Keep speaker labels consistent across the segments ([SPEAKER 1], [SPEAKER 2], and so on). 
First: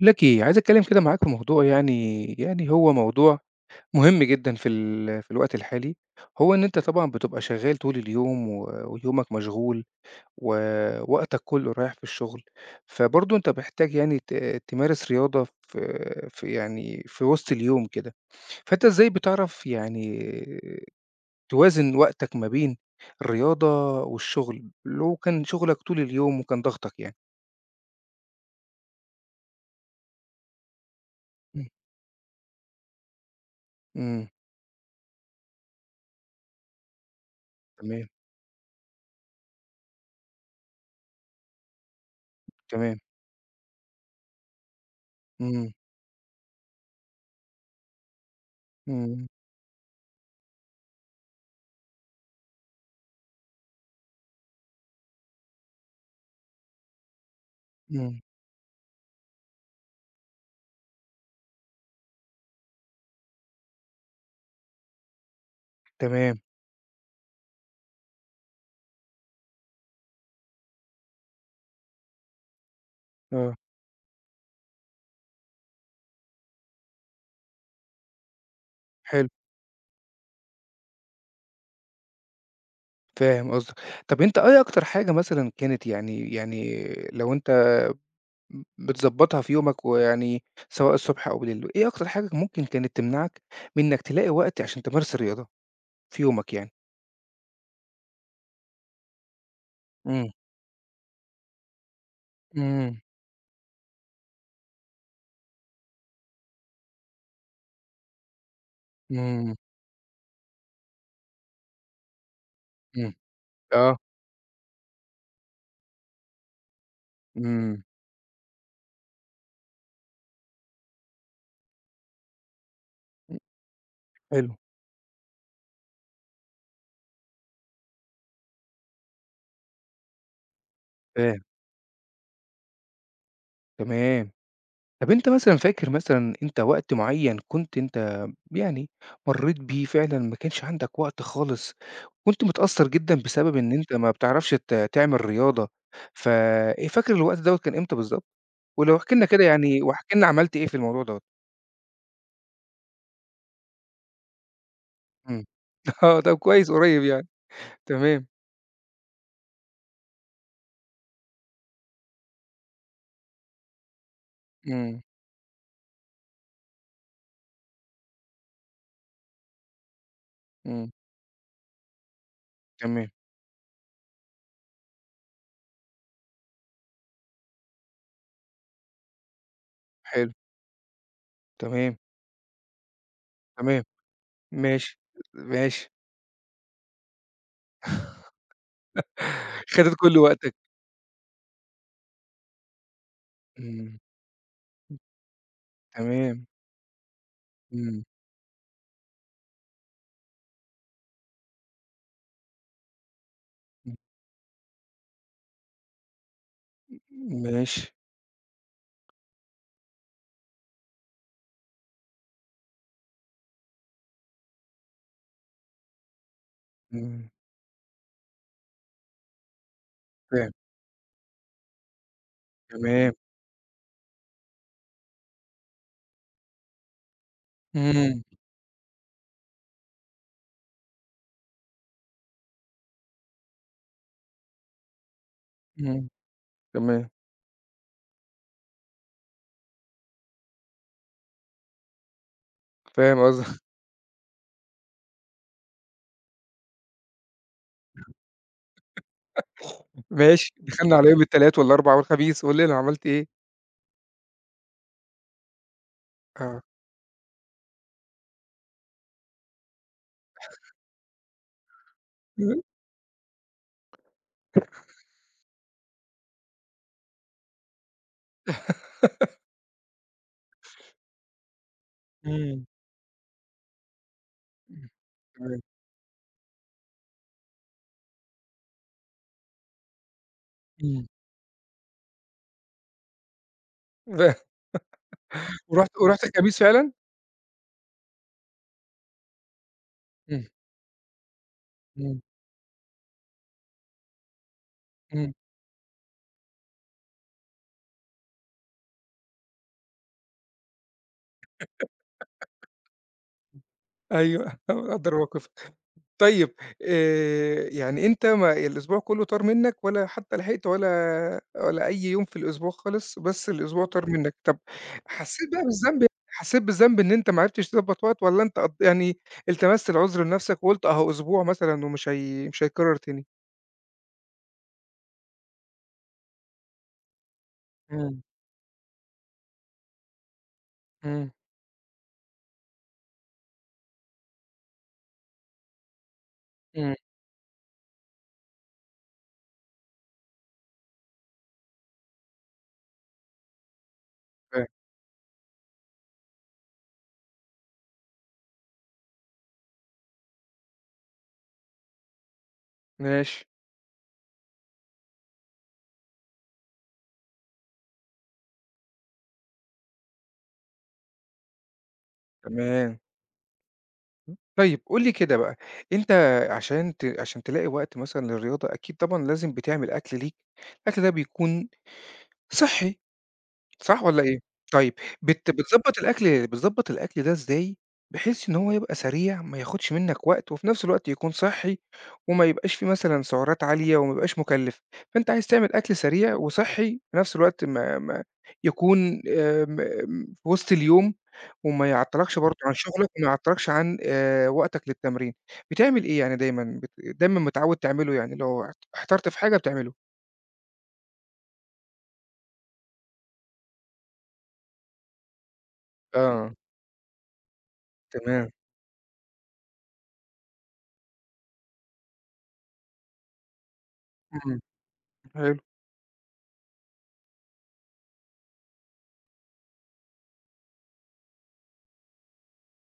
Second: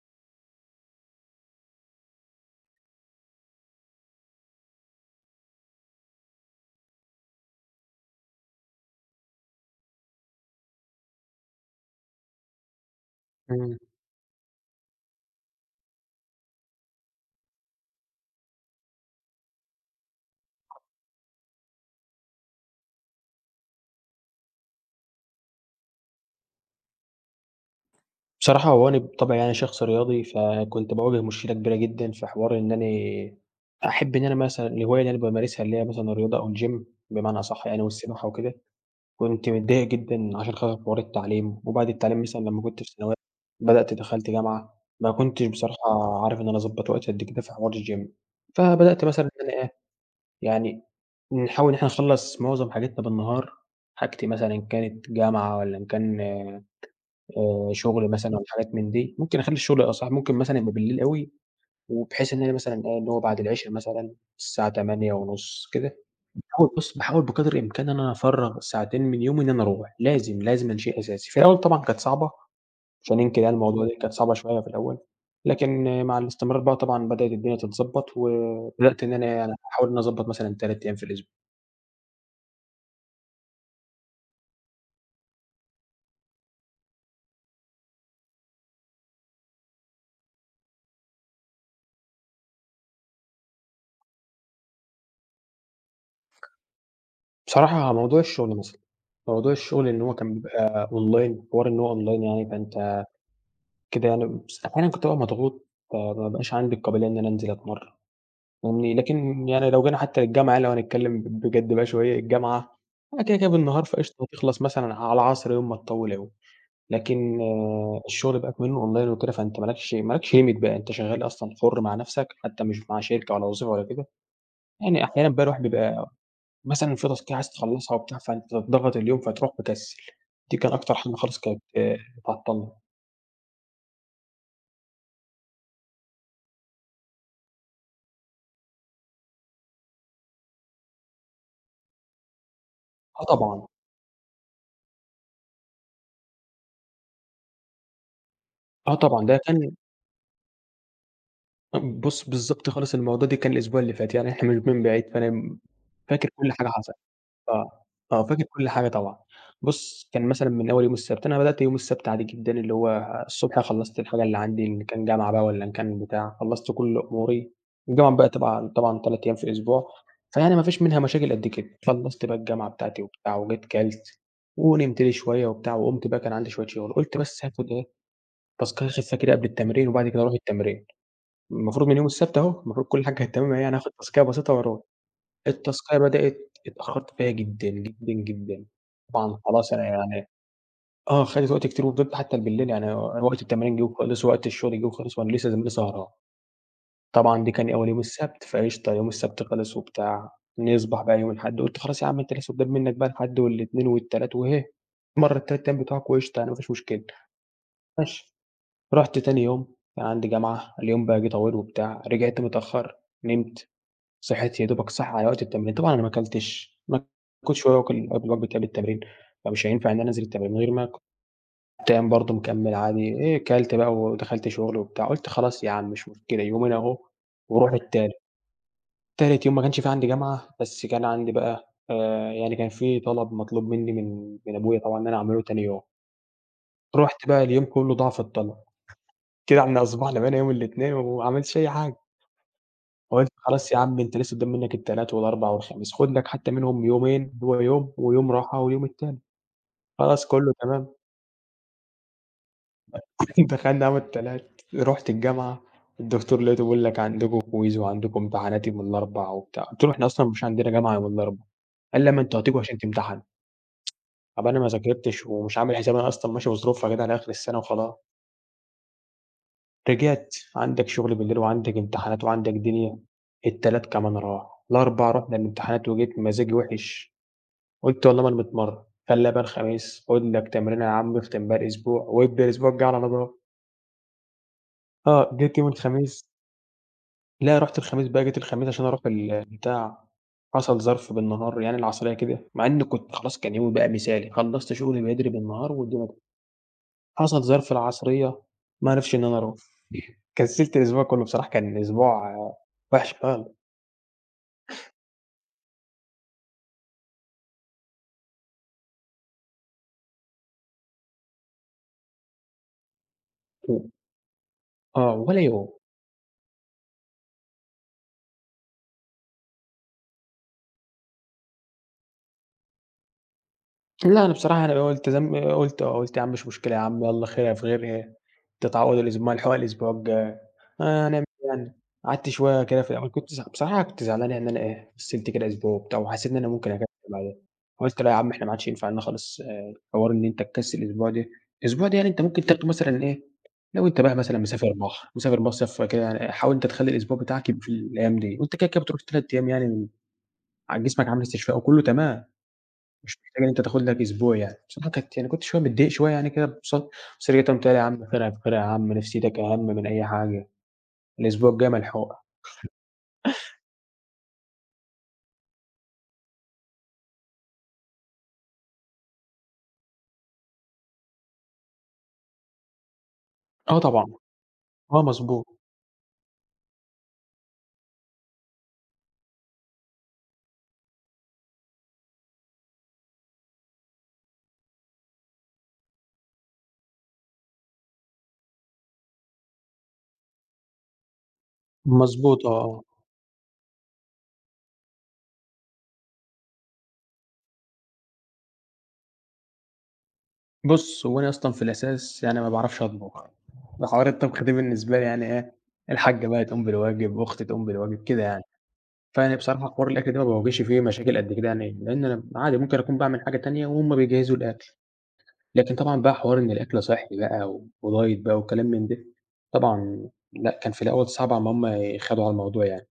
[SPEAKER 1] لك إيه، عايز أتكلم كده معاك في موضوع يعني هو موضوع مهم جدًا في الوقت الحالي، هو إن أنت طبعًا بتبقى شغال طول اليوم ويومك مشغول ووقتك كله رايح في الشغل، فبرضه أنت
[SPEAKER 2] إمم.
[SPEAKER 1] محتاج يعني تمارس رياضة في وسط اليوم كده، فأنت إزاي بتعرف يعني توازن وقتك ما بين الرياضة والشغل، لو كان شغلك طول اليوم وكان ضغطك يعني؟
[SPEAKER 2] بصراحة هو أنا بطبعي يعني شخص رياضي، فكنت باواجه مشكلة
[SPEAKER 1] إمم.
[SPEAKER 2] كبيرة جدًا في حوار إن أنا أحب إن
[SPEAKER 1] إمم،
[SPEAKER 2] أنا مثلًا الهواية اللي أنا بامارسها اللي هي مثلًا الرياضة أو الgym بمعنى أصح يعني
[SPEAKER 1] تمام،
[SPEAKER 2] والسباحة وكده، كنت متضايق جدًا عشان خاطر حوار التعليم، وبعد التعليم مثلًا لمّا كنت في
[SPEAKER 1] تمام،
[SPEAKER 2] ثانوية بدأت دخلت جامعة، ما كنتش
[SPEAKER 1] إمم،
[SPEAKER 2] بصراحة عارف إن أنا أضبّط وقتي قد كده في حوار الgym، فبدأت مثلًا
[SPEAKER 1] إمم،
[SPEAKER 2] إن أنا إيه، يعني نحاول إن إحنا نخلّص معظم حاجاتنا بالنهار، حاجتي مثلًا إن كانت جامعة والّا إن كان شغل
[SPEAKER 1] إمم.
[SPEAKER 2] مثلًا أو حاجات من دي، ممكن أخلّي الشغل أصح ممكن مثلًا يبقى بالليل أوي، وبحيث إن أنا مثلًا إيه، اللي هو بعد العشا مثلًا الساعة 20:30 كده،
[SPEAKER 1] تمام،
[SPEAKER 2] باحاول بقدر الإمكان إن أنا أفرّغ ساعتين من يومي إن أنا أروّح، لازم، لازم ده شيء أساسي. في الأول طبعًا كانت صعبة، مش هننكر يعني
[SPEAKER 1] آه،
[SPEAKER 2] الموضوع ده كانت صعبة شوية في الأول، لكن مع الاستمرار بقى طبعًا بدأت الدنيا تتضبّط، وبدأت إن أنا
[SPEAKER 1] حلو،
[SPEAKER 2] يعني أحاول إن أنا أضبّط مثلًا 3 أيام في الأسبوع.
[SPEAKER 1] فاهم قصدك. طب أنت إيه أكتر حاجة مثلًا كانت يعني لو أنت بتضبّطها في يومك ويعني سواء الصبح أو بالليل، إيه أكتر حاجة ممكن كانت تمنعك من إنك تلاقي وقت عشان تمارس الرياضة في يومك يعني؟
[SPEAKER 2] بصراحة موضوع الشغل مثلًا، موضوع الشغل إن هو
[SPEAKER 1] إمم،
[SPEAKER 2] كان بيبقى أونلاين، حوار إن هو أونلاين يعني فأنت
[SPEAKER 1] إمم،
[SPEAKER 2] كده يعني بس أحيانًا كنت بابقى مضغوط، فما بقاش عندي القابلية إن أنا أنزل أتمرّن، فاهمني؟ لكن
[SPEAKER 1] إمم،
[SPEAKER 2] يعني لو جينا حتى للجامعة لو هنتكلّم بجد بقى شوية، الجامعة
[SPEAKER 1] إمم،
[SPEAKER 2] أنا كده، كده بالنهار
[SPEAKER 1] آه،
[SPEAKER 2] فقشطة هتخلص مثلًا على العصر يوم ما تطوّل أوي، لكن
[SPEAKER 1] إمم،
[SPEAKER 2] آه، الشغل بقى كمنّه أونلاين وكده، فأنت ما لكش Limit بقى، أنت شغّال أصلًا حُر مع نَفْسك، حتى مش مع شركة ولا وظيفة ولا كده،
[SPEAKER 1] حلو،
[SPEAKER 2] يعني أحيانًا بقى الواحد بيبقى مثلًا في تاسكاية عايز تخلّصها وبتاع، فأنت بتضغط اليوم فتروح مكسِّل، دي كان أكتر حاجة خالص
[SPEAKER 1] فاهم،
[SPEAKER 2] كانت آه، بتعطّلني.
[SPEAKER 1] تمام. طب أنت مثلًا فاكر مثلًا أنت وقت معيّن كنت أنت يعني مرّيت بيه فعلًا ما كانش عندك وقت خالص، كنت متأثّر جدًا
[SPEAKER 2] آه
[SPEAKER 1] بسبب
[SPEAKER 2] طبعًا،
[SPEAKER 1] إن أنت ما بتعرفش تعمل رياضة، ف فاكر الوقت دوّة كان إمتى بالضبط؟
[SPEAKER 2] آه
[SPEAKER 1] ولو احكِ لنا
[SPEAKER 2] طبعًا، ده
[SPEAKER 1] كده
[SPEAKER 2] كان
[SPEAKER 1] يعني واحكِ لنا عملت إيه في الموضوع دوّة؟
[SPEAKER 2] بُص، بالضبط خالص الموضوع ده كان الأسبوع اللي فات، يعني إحنا مش من بعيد، فأنا
[SPEAKER 1] إمم. آه،
[SPEAKER 2] فاكر
[SPEAKER 1] طب
[SPEAKER 2] كل حاجة
[SPEAKER 1] كويس
[SPEAKER 2] حصلت.
[SPEAKER 1] قريب يعني،
[SPEAKER 2] آه، آه،
[SPEAKER 1] تمام،
[SPEAKER 2] فاكر كل حاجة طبعًا. بُص، كان مثلًا من أول يوم السبت، أنا بدأت يوم السبت عادي جدًا، اللي هو الصبح خلّصت الحاجة اللي عندي إن
[SPEAKER 1] إمم،
[SPEAKER 2] كان جامعة بقى والّا إن كان بتاع، خلّصت كل أموري. الجامعة بقى طبعًا 3 أيام في الأسبوع، فيعني ما فيش
[SPEAKER 1] إمم،
[SPEAKER 2] منها مشاكل قد كده. خلّصت بقى الجامعة بتاعتي
[SPEAKER 1] تمام،
[SPEAKER 2] وبتاع، وجيت كلت ونمت لي شوية وبتاع، وقُمت بقى كان عندي شوية شغل، قُلت بس هاخد إيه، تاسكاية خفيفة كده قبل التمرين وبعد كده
[SPEAKER 1] حلو،
[SPEAKER 2] أروح التمرين. المفروض من
[SPEAKER 1] تمام،
[SPEAKER 2] يوم السبت أهو، المفروض كل حاجة كانت تمام أهي، أنا
[SPEAKER 1] تمام،
[SPEAKER 2] هاخد تاسكاية بسيطة وأروّح،
[SPEAKER 1] ماشي، ماشي،
[SPEAKER 2] التاسكاية بدأت اتأخرت فيها جدًا، جدًا، جدًا، طبعًا خلاص أنا
[SPEAKER 1] خدت كل
[SPEAKER 2] يعني
[SPEAKER 1] وقتك،
[SPEAKER 2] آه، خدت وقت كتير وفضلت حتى بالليل يعني وقت التمارين جه
[SPEAKER 1] إمم،
[SPEAKER 2] وخلص، وقت الشغل جه وخلص، وأنا لسه زميلي سهران،
[SPEAKER 1] تمام،
[SPEAKER 2] طبعًا دي كان أول يوم
[SPEAKER 1] إمم،
[SPEAKER 2] السبت، فقشطة يوم السبت خلص وبتاع، نصبح بقى يوم الأحد، قُلت خلاص يا عم أنت لسه قدّام منك بقى الأحد والاتنين
[SPEAKER 1] إمم،
[SPEAKER 2] والتلات وهي مرّة التلات أيام بتوعك وقشطة يعني ما فيش مشكلة،
[SPEAKER 1] ماشي،
[SPEAKER 2] ماشي، رُحت تاني يوم كان عندي جامعة، اليوم بقى جه طويل وبتاع، رجعت متأخر، نمت. صحيت يا دوبك صاحي على وقت التمرين، طبعًا أنا ما اكلتش، ما
[SPEAKER 1] إمم،
[SPEAKER 2] كنتش واكل قبل وجبة قبل التمرين، فمش هينفع إن أنا أنزل التمرين
[SPEAKER 1] فاهم.
[SPEAKER 2] من غير ما كنت قايم برضه مكمّل عادي،
[SPEAKER 1] تمام،
[SPEAKER 2] إيه كلت بقى ودخلت شغل وبتاع، قُلت خلاص يا عم مش مشكلة يومين أهو وروح التالت،
[SPEAKER 1] إمم،
[SPEAKER 2] تالت يوم ما كانش في عندي جامعة، بس كان عندي بقى يعني كان في طلب مطلوب منّي من أبويا طبعًا إن أنا أعمله تاني يوم،
[SPEAKER 1] إمم، تمام،
[SPEAKER 2] رُحت بقى اليوم كلّه ضاع في الطلب، كده إحنا أصبحنا بقينا يوم الإتنين وما عملتش أي حاجة.
[SPEAKER 1] فاهم
[SPEAKER 2] وقلت
[SPEAKER 1] قصدك،
[SPEAKER 2] خلاص يا عم أنت لسه قدّام منّك التلات والأربع والخميس، خُد لك حتى منهم يومين، هو يوم ويوم راحة واليوم التاني، خلاص
[SPEAKER 1] ماشي،
[SPEAKER 2] كُلّه تمام،
[SPEAKER 1] دخلنا على يوم التلات والأربع والخميس، قُل لي أنا عملت إيه؟
[SPEAKER 2] دخلنا يوم التلات، رُحت الجامعة، الدكتور لقيته
[SPEAKER 1] آه،
[SPEAKER 2] بيقول لك عندكم كويز وعندكم امتحانات يوم الأربع وبتاع، قُلت له: "إحنا أصلًا مش عندنا جامعة يوم الأربع." قال لي: "لأ ما أنتم هتيجوا
[SPEAKER 1] إمم،
[SPEAKER 2] عشان تمتحنوا." طَب أنا ما ذاكرتش ومش عامل حسابي أنا أصلًا ماشي بظروفها كده على آخر السنة وخلاص، رجعت عندك شغل بالليل وعندك امتحانات وعندك
[SPEAKER 1] إمم،
[SPEAKER 2] دنيا، التلات كمان راح، الأربع رُحنا
[SPEAKER 1] تمام،
[SPEAKER 2] الامتحانات وجيت مزاجي وِحِش. قُلت والله ما أنا متمرّن، خلّيها بقى الخميس، خُد لك تمرينة يا
[SPEAKER 1] إمم،
[SPEAKER 2] عم اختم بيها الأسبوع، وابدأ الأسبوع الجاي على نضافة. آه، جيت يوم
[SPEAKER 1] ورُحت
[SPEAKER 2] الخميس
[SPEAKER 1] ورُحت الخميس فعلًا؟
[SPEAKER 2] لأ، رُحت الخميس بقى جيت الخميس عشان أروح البتاع،
[SPEAKER 1] إمم،
[SPEAKER 2] حصل ظرف بالنهار يعني العصرية
[SPEAKER 1] إمم،
[SPEAKER 2] كده، مع إني كنت خلاص كان يومي بقى مثالي، خلّصت شغلي بدري
[SPEAKER 1] إمم،
[SPEAKER 2] بالنهار والدنيا حصل ظرف العصرية، ما عرفش إن أنا أروح. كسّلت الأسبوع كُلّه بصراحة، كان أسبوع آه، وِحِش خالص،
[SPEAKER 1] أيوه، أنا مقدّر موقفك. طيب يعني أنت ما الأسبوع كُلّه طار منّك ولا حتى لحقت ولا أي يوم في الأسبوع خالص، بس الأسبوع
[SPEAKER 2] و
[SPEAKER 1] طار منّك، طَب
[SPEAKER 2] آه، ولا
[SPEAKER 1] حسّيت بقى
[SPEAKER 2] يوم.
[SPEAKER 1] بالذنب حسّيت بالذنب إن أنت ما عرفتش تضبّط وقت والّا أنت قض يعني التمست العذر لنَفْسك وقُلت أهو أسبوع مثلًا ومش هي مش هيتكرّر تاني؟
[SPEAKER 2] لأ، أنا بصراحة أنا قُلت قُلت آه، قُلت يا عم مش مشكلة يا عم يالّا خيرها في غيرها،
[SPEAKER 1] إمم،
[SPEAKER 2] تتعوّض ملحوقة الأسبوع الجاي، آه، هنعمل
[SPEAKER 1] إمم،
[SPEAKER 2] إيه يعني، قعدت شوية كده في الأول كنت بصراحة كنت زعلان إن أنا إيه، كسلت كده أسبوع وبتاع وحسيت إن أنا ممكن أكسل
[SPEAKER 1] إمم،
[SPEAKER 2] بعدها، قُلت لأ يا عم إحنا ما عادش ينفع لنا خالص آه، حوار إن أنت تكسل أسبوع ده، الأسبوع ده يعني أنت ممكن تاخده مثلًا إيه، لو أنت بقى مثلًا
[SPEAKER 1] فاهم،
[SPEAKER 2] مسافر بحر، مسافر مصيف كده يعني حاول أنت تخلّي الأسبوع بتاعك يبقى في الأيام دي، وأنت كده، كده بتروح 3 أيام يعني ع جسمك عامل استشفاء وكلّه تمام. مش محتاج
[SPEAKER 1] ماشي،
[SPEAKER 2] إن أنت تاخد لك أسبوع يعني، بصراحة كانت يعني كنت شوية متضايق شوية يعني كده بص بس رجعت قُمت قايل: "يا عم خيرها في خيرها يا عم، نفسيتك أهم من أي حاجة، الأسبوع الجاي ملحوقة."
[SPEAKER 1] تمام. طيب قُل لي كده بقى، أنت عشان تلاقي وقت مثلًا للرياضة أكيد طبعًا لازم بتعمل أكل ليك، الأكل ده بيكون صحّي.
[SPEAKER 2] آه
[SPEAKER 1] صح
[SPEAKER 2] طبعًا،
[SPEAKER 1] والّا إيه؟ طيب
[SPEAKER 2] آه مضبوط،
[SPEAKER 1] بت بتضبّط الأكل بتضبّط الأكل ده إزاي، بحيث إن هو يبقى سريع ما ياخدش منّك وقت، وفي نفس الوقت يكون صحّي، وما يبقاش فيه مثلًا سعرات عالية، وما يبقاش مُكلِّف، فأنت عايز تعمل أكل سريع وصحّي، في نفس الوقت ما يكون في وسط اليوم، وما يعطّلكش
[SPEAKER 2] مضبوط آه،
[SPEAKER 1] برضه عن
[SPEAKER 2] آه.
[SPEAKER 1] شغلك، وما يعطّلكش عن وقتك للتمرين، بتعمل إيه يعني دايمًا متعوّد تعمله يعني لو احترت في حاجة بتعمله؟
[SPEAKER 2] بُص، هو أنا أصلًا في الأساس يعني ما باعرفش أطبخ، فحوار الطبخ ده بالنسبة لي يعني إيه، الحاجة بقى
[SPEAKER 1] آه،
[SPEAKER 2] تقوم بالواجب، أختي تقوم بالواجب، كده يعني.
[SPEAKER 1] تمام،
[SPEAKER 2] فيعني بصراحة حوار الأكل ده ما باواجهش فيه مشاكل قد كده يعني، لإن أنا عادي ممكن أكون باعمل حاجة تانية وهُم بيجهزوا
[SPEAKER 1] إمم،
[SPEAKER 2] الأكل.
[SPEAKER 1] حلو.
[SPEAKER 2] لكن طبعًا بقى حوار إن الأكل صحّي بقى وdiet بقى وكلام من ده، طبعًا لأ، كان في الأول صعب أمّا هُم يخاضوا على الموضوع يعني،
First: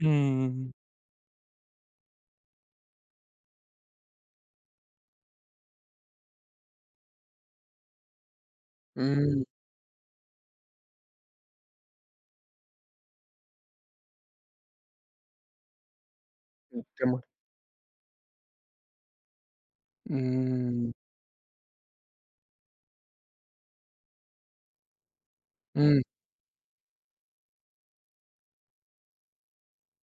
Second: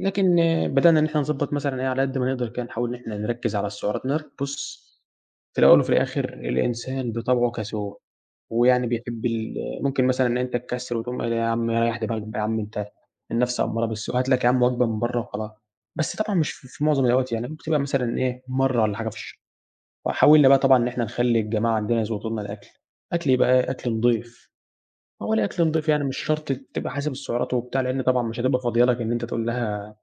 [SPEAKER 2] لكن آه،
[SPEAKER 1] إمم.
[SPEAKER 2] بدأنا إن إحنا نضبّط مثلًا إيه، على قد ما نقدر كده نحاول إن إحنا نركّز على السعرات بُص، في الأول وفي الآخر الإنسان بطبعه كسول، ويعني بيحب
[SPEAKER 1] إمم،
[SPEAKER 2] ال ممكن مثلًا إن أنت تكسّل وتقوم قايل يا عم ريّح دماغك بقى يا عم أنت النَفْس أمّارة بالسوء، هات لك يا عم وجبة من برّه وخلاص، بس طبعًا مش في في معظم
[SPEAKER 1] الجمل.
[SPEAKER 2] الأوقات يعني، بتبقى مثلًا إيه، مرّة والّا حاجة في الشهر. وحاولنا بقى طبعًا إن
[SPEAKER 1] إمم،
[SPEAKER 2] إحنا نخلّي الجماعة عندنا يضبطوا لنا الأكل، أكل يبقى إيه؟ أكل نضيف، هو ليه أكل نضيف
[SPEAKER 1] إمم،
[SPEAKER 2] يعني مش شرط تبقى حاسب السعرات وبتاع، لإن طبعًا مش هتبقى فاضية لك إن أنت تقول لها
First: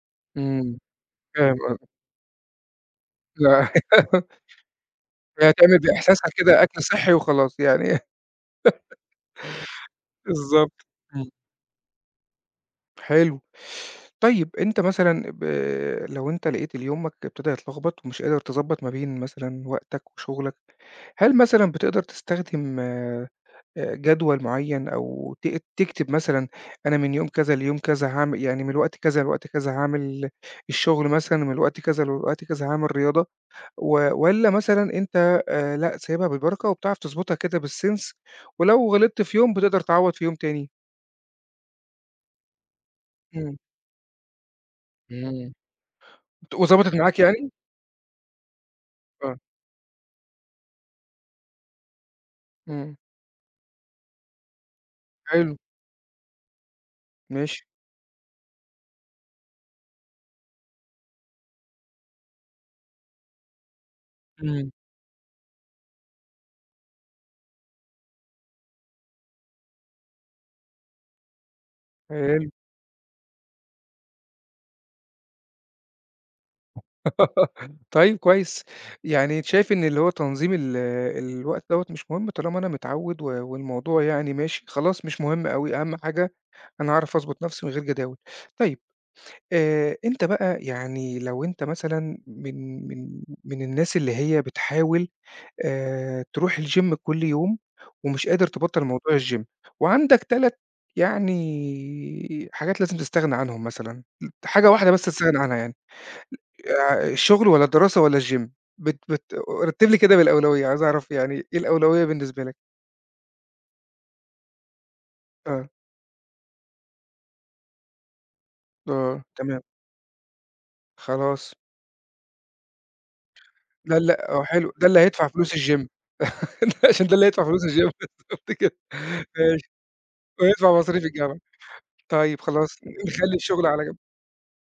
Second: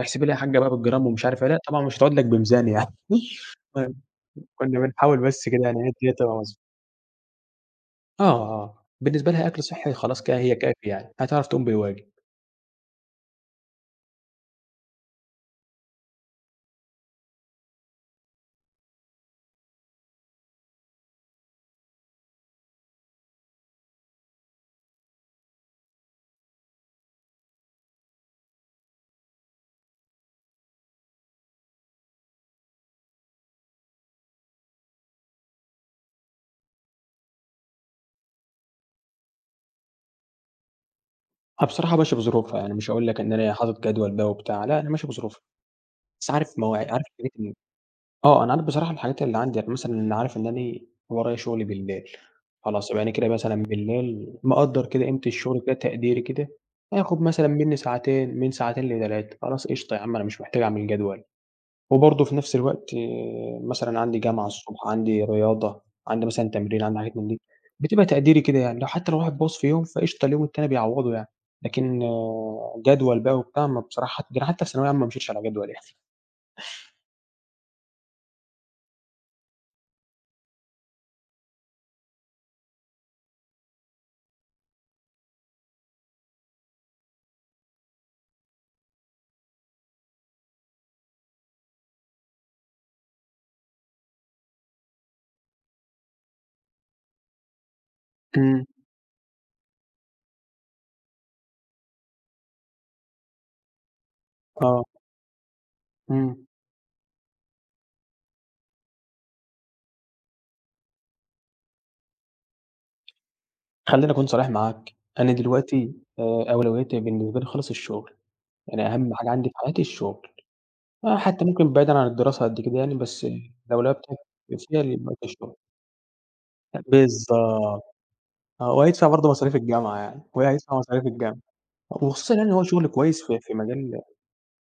[SPEAKER 2] احسبي لي يا حاجة بقى
[SPEAKER 1] إمم،
[SPEAKER 2] بالجرام ومش عارف إيه،
[SPEAKER 1] فاهم
[SPEAKER 2] لأ طبعًا
[SPEAKER 1] قصدك،
[SPEAKER 2] مش هتقعد لك بميزان يعني
[SPEAKER 1] لأ
[SPEAKER 2] كنا بنحاول بس
[SPEAKER 1] هي
[SPEAKER 2] كده يعني
[SPEAKER 1] هتعمل
[SPEAKER 2] هي الدنيا
[SPEAKER 1] بإحساسها
[SPEAKER 2] تبقى مضبوطة.
[SPEAKER 1] كده أكل صحّي وخلاص يعني
[SPEAKER 2] آه، آه، بالنسبة لها أكل صحّي خلاص كده هي كافي
[SPEAKER 1] بالضبط،
[SPEAKER 2] يعني،
[SPEAKER 1] إمم،
[SPEAKER 2] هتعرف تقوم بالواجب.
[SPEAKER 1] حلو. طيب أنت مثلًا لو أنت لقيت إن يومك ابتدى يتلخبط ومش قادر تضبّط ما بين مثلًا وقتك وشغلك، هل مثلًا بتقدر تستخدم جدول معيّن أو تكتب مثلًا أنا من يوم كذا ليوم كذا هاعمل يعني من الوقت كذا لوقت كذا هاعمل الشغل مثلًا، من الوقت كذا للوقت كذا هاعمل رياضة؟ والّا مثلًا أنت لأ، سايبها بالبركة وبتعرف تضبطها كده بالسِنْس، ولو غلطت في يوم بتقدر تعوّض في يوم تاني؟
[SPEAKER 2] أنا بصراحة ماشي بظروفها يعني مش هاقول لك إن أنا
[SPEAKER 1] إمم.
[SPEAKER 2] حاطط جدول بقى وبتاع، لأ أنا ماشي بظروفها،
[SPEAKER 1] إمم.
[SPEAKER 2] بس عارف
[SPEAKER 1] وضبطت
[SPEAKER 2] عارف
[SPEAKER 1] معاك يعني؟
[SPEAKER 2] آه، أنا عارف بصراحة الحاجات
[SPEAKER 1] آه.
[SPEAKER 2] اللي عندي، يعني مثلًا أنا عارف إن أنا إيه، ورايا شغل بالليل، خلاص
[SPEAKER 1] إمم.
[SPEAKER 2] يبقى أنا كده مثلًا بالليل مقدّر كده قيمة
[SPEAKER 1] حلو،
[SPEAKER 2] الشغل كده تقديري كده، هياخد مثلًا
[SPEAKER 1] ماشي.
[SPEAKER 2] منّي ساعتين، من ساعتين ل3، خلاص قشطة يا عم أنا مش محتاج أعمل جدول، وبرضه في نفس الوقت آه، مثلًا عندي جامعة
[SPEAKER 1] إمم.
[SPEAKER 2] الصبح، عندي رياضة، عندي مثلًا تمرين، عندي حاجات من دي، بتبقى تقديري كده يعني، لو حتى لو الواحد باظ في يوم فقشطة اليوم التاني بيعوّضه يعني، لكن
[SPEAKER 1] حلو.
[SPEAKER 2] آه، جدول بقى وبتاع ما بصراحة ده أنا حتى في ثانوية عامة ما مشيتش على جدول يعني.
[SPEAKER 1] طيب كويس. يعني أنت شايف إن اللي هو تنظيم الوقت دوّة مش مهم طالما أنا متعوِّد والموضوع يعني ماشي، خلاص مش مهم أوي، أهم حاجة أنا هاعرف أضبط نَفْسي من غير جداول. طيب أنت بقى يعني لو أنت مثلًا من الناس اللي هي بتحاول تروح الgym كل يوم ومش قادر
[SPEAKER 2] إمم،
[SPEAKER 1] تبطّل موضوع الgym وعندك 3 يعني حاجات لازم تستغنى عنهم مثلًا، حاجة
[SPEAKER 2] آه،
[SPEAKER 1] واحدة بس تستغنى عنها يعني،
[SPEAKER 2] إمم.
[SPEAKER 1] الشغل والّا الدراسة والّا الgym؟ بت بت رتّب لي كده بالأولوية، عايز أعرف يعني إيه الأولوية بالنسبة لك؟
[SPEAKER 2] خلّيني أكون صريح معاك، أنا
[SPEAKER 1] آه،
[SPEAKER 2] دلوقتي أولوياتي بالنسبة لي خالص الشغل، يعني أهم
[SPEAKER 1] آه.
[SPEAKER 2] حاجة عندي في
[SPEAKER 1] تمام،
[SPEAKER 2] حياتي الشغل، حتى
[SPEAKER 1] خلاص.
[SPEAKER 2] ممكن بعيدًا عن الدراسة قد كده يعني، بس الأولوية
[SPEAKER 1] ده ال
[SPEAKER 2] بتاعتي
[SPEAKER 1] آه، حلو،
[SPEAKER 2] فيها
[SPEAKER 1] ده
[SPEAKER 2] اللي هي
[SPEAKER 1] اللي
[SPEAKER 2] دلوقتي
[SPEAKER 1] هيدفع فلوس
[SPEAKER 2] الشغل.
[SPEAKER 1] الgym. عشان ده اللي هيدفع فلوس
[SPEAKER 2] بالضبط،
[SPEAKER 1] الgym بالضبط
[SPEAKER 2] آه،
[SPEAKER 1] كده،
[SPEAKER 2] وهيدفع برضه مصاريف
[SPEAKER 1] ماشي،
[SPEAKER 2] الجامعة يعني،
[SPEAKER 1] ويدفع
[SPEAKER 2] وهيدفع
[SPEAKER 1] مصاريف
[SPEAKER 2] مصاريف الجامعة،
[SPEAKER 1] الجامعة.
[SPEAKER 2] وخصوصًا
[SPEAKER 1] طيب
[SPEAKER 2] يعني إن هو
[SPEAKER 1] خلاص
[SPEAKER 2] شغل كويس
[SPEAKER 1] نخلّي
[SPEAKER 2] في
[SPEAKER 1] الشغل على جنب.
[SPEAKER 2] مجال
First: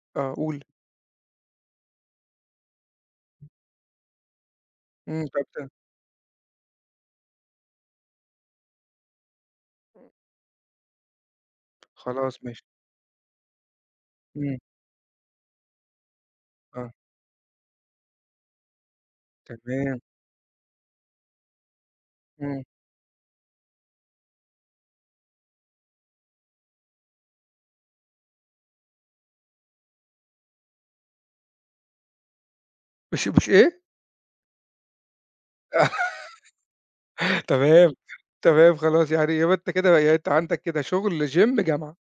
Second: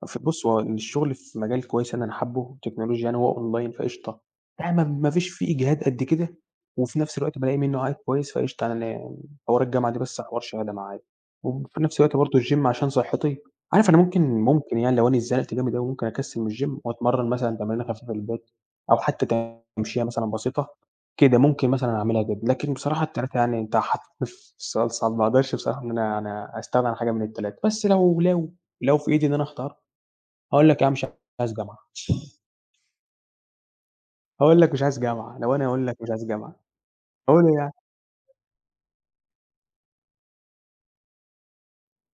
[SPEAKER 1] آه
[SPEAKER 2] بُص، هو
[SPEAKER 1] قُل.
[SPEAKER 2] الشغل في مجال كويس أنا حابه، تكنولوجيا يعني هو أونلاين فقشطة، يعني ما
[SPEAKER 1] إمم،
[SPEAKER 2] فيش
[SPEAKER 1] طب
[SPEAKER 2] فيه إجهاد قد كده، وفي نفس الوقت بالاقي منه عائد كويس فقشطة أنا حوار الجامعة دي بس حوار شهادة معايا، وفي نفس الوقت برضه
[SPEAKER 1] خلاص ماشي،
[SPEAKER 2] الgym عشان صحتي، عارف أنا ممكن
[SPEAKER 1] إمم،
[SPEAKER 2] ممكن يعني لو أنا اتزنقت جامد أوي ممكن أكسّل من الgym
[SPEAKER 1] آه،
[SPEAKER 2] وأتمرّن مثلًا تمرينة خفيفة في البيت، أو حتى
[SPEAKER 1] تمام،
[SPEAKER 2] تمشية مثلًا بسيطة، كده ممكن مثلًا أعملها كده،
[SPEAKER 1] إمم.
[SPEAKER 2] لكن بصراحة ال3 يعني أنت حطيتني في سؤال صعب، ما أقدرش بصراحة إن أنا أستغنى عن حاجة من ال3 بس لو لو في إيدي إن أنا أختار هاقول لك: "يا عم مش عايز جامعة."
[SPEAKER 1] مش إيه؟
[SPEAKER 2] هاقول لك: "مش عايز جامعة." لو أنا هاقول لك: "مش عايز جامعة." هاقول إيه يعني؟
[SPEAKER 1] تمام، تمام خلاص يعني يبقى أنت كده يعني أنت عندك كده شغل gym جامعة.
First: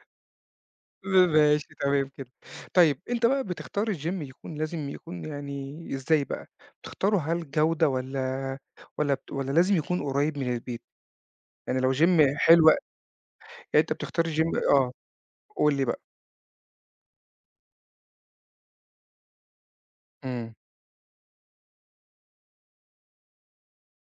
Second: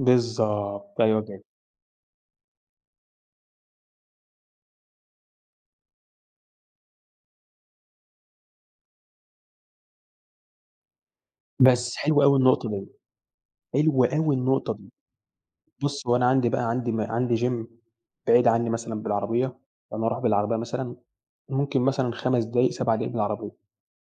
[SPEAKER 2] بالضبط، أيوه كده.
[SPEAKER 1] ماشي تمام كده. طيب أنت بقى بتختار الgym يكون لازم يكون يعني إزاي بقى؟ بتختاره هل جودة والّا والّا لازم يكون قريب من البيت؟ يعني لو
[SPEAKER 2] بس حلوة
[SPEAKER 1] gym
[SPEAKER 2] أوي النقطة
[SPEAKER 1] حلو يعني
[SPEAKER 2] دي،
[SPEAKER 1] أنت
[SPEAKER 2] حلوة
[SPEAKER 1] بتختار
[SPEAKER 2] أوي
[SPEAKER 1] الgym
[SPEAKER 2] النقطة
[SPEAKER 1] آه.
[SPEAKER 2] دي.
[SPEAKER 1] قُل لي بقى.
[SPEAKER 2] بُص، هو أنا عندي بقى عندي عندي gym بعيد عني مثلًا بالعربية، أنا أروح
[SPEAKER 1] إمم. إمم.
[SPEAKER 2] بالعربية مثلًا ممكن مثلًا 5 دقايق، 7 دقايق بالعربية،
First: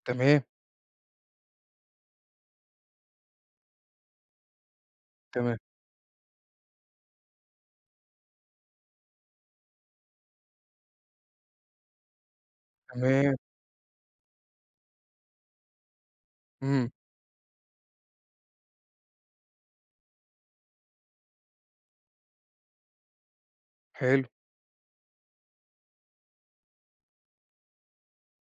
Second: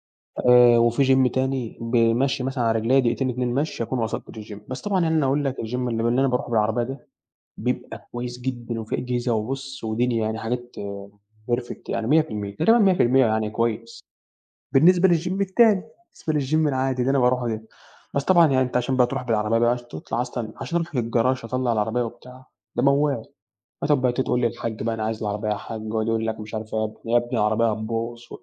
[SPEAKER 1] تمام،
[SPEAKER 2] وفي gym تاني بمَشي مثلًا على رجليّا دقيقتين، 2 مَشي أكون وصلت للgym. بس طبعًا يعني أنا أقول لك
[SPEAKER 1] تمام،
[SPEAKER 2] الgym اللي اللي أنا باروحه بالعربية ده بيبقى كويس جدًا وفيه أجهزة وبُص ودنيا يعني حاجات perfect يعني 100% تقريبًا 100%
[SPEAKER 1] تمام.
[SPEAKER 2] يعني كويس، بالنسبة للGym التاني، بالنسبة للGym
[SPEAKER 1] إمم،
[SPEAKER 2] العادي اللي أنا باروحه ده، بس طبعًا يعني أنت عشان بقى تروح بالعربية بقى عشان تطلع أصلًا عشان أروح للجراج أطلع العربية وبتاع، ده موال، هتقعد بقى
[SPEAKER 1] حلو.
[SPEAKER 2] تقول للحاج بقى أنا عايز العربية يا حاج، ويقعد يقول لك مش عارف إيه، يا ابني يا ابني العربية هتبوظ و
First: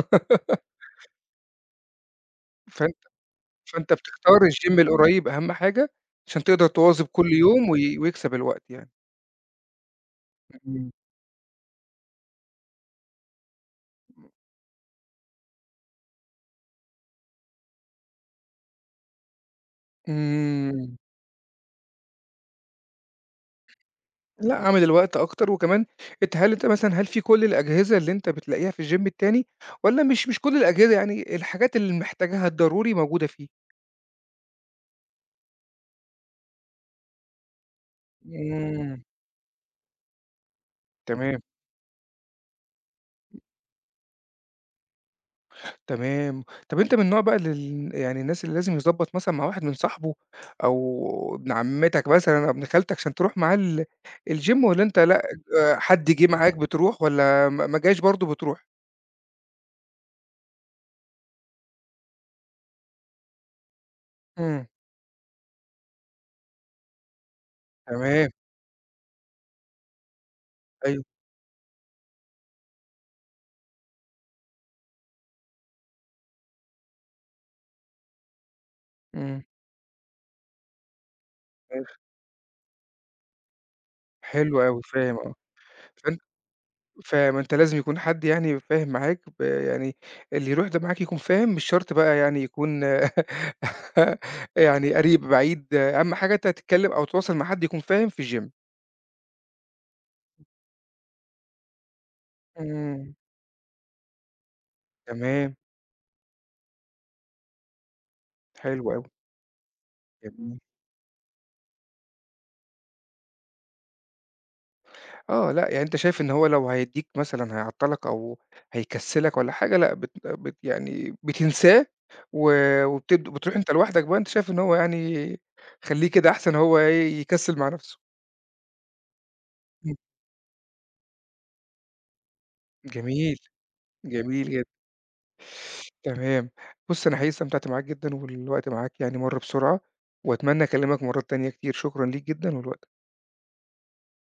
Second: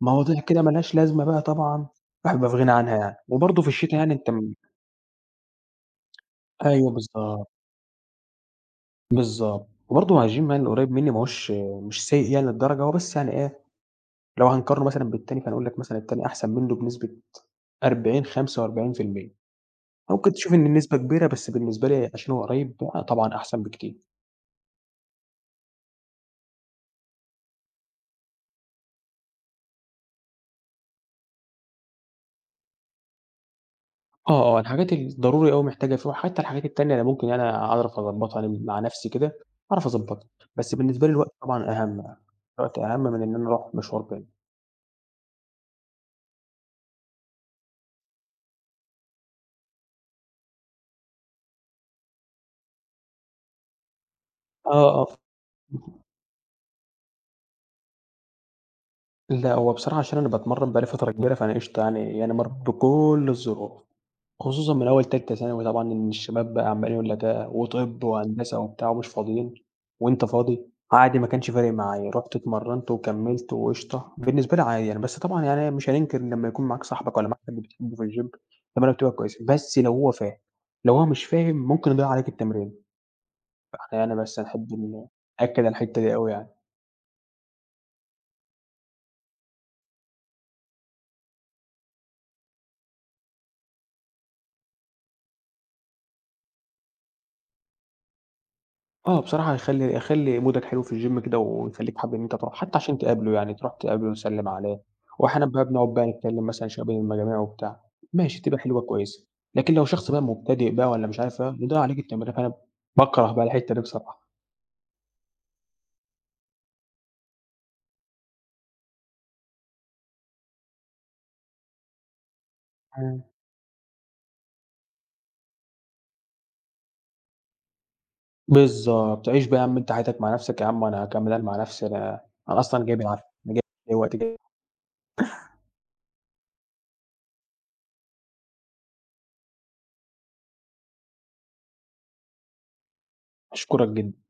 [SPEAKER 2] مواضيع كده ما لهاش لازمة بقى طبعًا الواحد بيبقى في غنى عنها
[SPEAKER 1] فأنت
[SPEAKER 2] يعني، وبرضه في
[SPEAKER 1] فأنت
[SPEAKER 2] الشتا يعني أنت
[SPEAKER 1] بتختار
[SPEAKER 2] م
[SPEAKER 1] الgym القريب أهم حاجة، عشان تقدر
[SPEAKER 2] أيوه
[SPEAKER 1] تواظب كل
[SPEAKER 2] بالضبط.
[SPEAKER 1] يوم ويكسب الوقت يعني.
[SPEAKER 2] بالضبط. وبرضه مع الgym يعني اللي قريب
[SPEAKER 1] إمم.
[SPEAKER 2] منّي ما هوش مش سيء يعني للدرجة، هو بس يعني إيه، لو هنقارنه مثلًا بالتاني فهنقول لك مثلًا التاني أحسن منّه بنسبة 40، 45%. ممكن تشوف إن النسبة
[SPEAKER 1] إمم.
[SPEAKER 2] كبيرة، بس بالنسبة لي عشان هو قريب آه طبعًا أحسن بكتير.
[SPEAKER 1] لأ، أعمل الوقت أكتر وكمان أنت هل أنت مثلًا هل في كل الأجهزة اللي أنت بتلاقيها في الgym التاني والّا مش كل الأجهزة، يعني الحاجات اللي محتاجاها الضروري موجودة فيه؟
[SPEAKER 2] آه، آه، الحاجات الضروري أوي محتاجة فيه وحتّى الحاجات التانية أنا ممكن يعني أعرف أضبّطها يعني مع
[SPEAKER 1] إمم،
[SPEAKER 2] نَفْسي كده، أعرف أضبّطها. بس بالنسبة لي الوقت
[SPEAKER 1] تمام.
[SPEAKER 2] طبعًا أهَم يعني، الوقت أهَم من إن أنا أروح مشوار بعيد.
[SPEAKER 1] تمام. طب أنت من النوع بقى اللي يعني الناس اللي لازم يضبّط مثلًا مع واحد من صاحبه أو ابن عمتك مثلًا أو ابن خالتك عشان تروح معاه الgym والّا
[SPEAKER 2] آه،
[SPEAKER 1] أنت
[SPEAKER 2] آه.
[SPEAKER 1] لأ، حد جِه معاك بتروح والّا ما جاش برضه بتروح؟
[SPEAKER 2] لأ، هو بصراحة عشان أنا باتمرّن بقى لي فترة كبيرة، فأنا قشطة يعني يعني مرّيت بكل الظروف،
[SPEAKER 1] إمم.
[SPEAKER 2] خصوصًا من أول تالتة ثانوي طبعًا إن الشباب بقى عمّالين يقول لك وطِب
[SPEAKER 1] تمام،
[SPEAKER 2] وهندسة وبتاع ومش فاضيين، وأنت فاضي،
[SPEAKER 1] أيوه.
[SPEAKER 2] عادي ما كانش فارق معايا، رُحت اتمرّنت وكمّلت وقشطة، بالنسبة لي عادي يعني، بس طبعًا يعني مش هننكر إن لمّا يكون معاك صاحبك والّا معاك حد بتحبه في الgym التمرينة بتبقى
[SPEAKER 1] إمم.
[SPEAKER 2] كويسة، بس لو هو فاهم، لو هو مش فاهم ممكن
[SPEAKER 1] ماشي.
[SPEAKER 2] يضيّع عليك التمرينة، فإحنا يعني بس
[SPEAKER 1] حلو
[SPEAKER 2] نحب
[SPEAKER 1] أوي، فاهم آه.
[SPEAKER 2] نأكّد على الحتّة دي
[SPEAKER 1] فأنت
[SPEAKER 2] أوي يعني.
[SPEAKER 1] فأنت لازم يكون حد يعني فاهم معاك يعني اللي يروح ده معاك يكون فاهم، مش شرط بقى يعني يكون يعني قريب، بعيد، أهم حاجة أنت تتكلّم أو تتواصل مع حد يكون فاهم في الgym.
[SPEAKER 2] آه، بصراحة هيخلّي مودك حلو في الgym كده ويخلّيك حابب إن أنت تروح، حتى عشان
[SPEAKER 1] إمم.
[SPEAKER 2] تقابله يعني تروح تقابله وتسلّم عليه، وأحيانًا
[SPEAKER 1] تمام،
[SPEAKER 2] بقى بنقعد بقى نتكلّم مثلًا شوية بين المجاميع وبتاع، ماشي تبقى حلوة
[SPEAKER 1] حلو أوي،
[SPEAKER 2] كويسة، لكن لو شخص بقى
[SPEAKER 1] جميل.
[SPEAKER 2] مبتدئ بقى والّا مش عارف إيه، يضيّع عليك التمرين، فأنا باكره بقى الحتّة دي بصراحة.
[SPEAKER 1] آه، لأ يعني أنت شايف إن هو لو هيدّيك مثلًا هيعطّلك أو هيكسّلك والّا حاجة، لأ بت آه، بت يعني بتنساه و
[SPEAKER 2] إمم.
[SPEAKER 1] وبتبد بتروح أنت لوحدك بقى، أنت شايف إن هو يعني خلّيه كده أحسن هو إيه، يكسّل مع نَفْسه.
[SPEAKER 2] بالضبط، عيش بقى يا عم أنت
[SPEAKER 1] إمم،
[SPEAKER 2] حياتك مع نَفْسك يا عم وأنا هاكمّل أنا مع نَفْسي، أنا أصلًا جاي بالعافية،
[SPEAKER 1] جميل،
[SPEAKER 2] أنا جاي وقت جاي
[SPEAKER 1] جميل جدًا. تمام. بُص أنا حقيقي استمتعت معاك جدًا والوقت معاك يعني مَر بسرعة وأتمنى أكلّمك مرّات تانية كتير، شكرًا ليك جدًا ولوقتك.
[SPEAKER 2] أشكرك جدًا.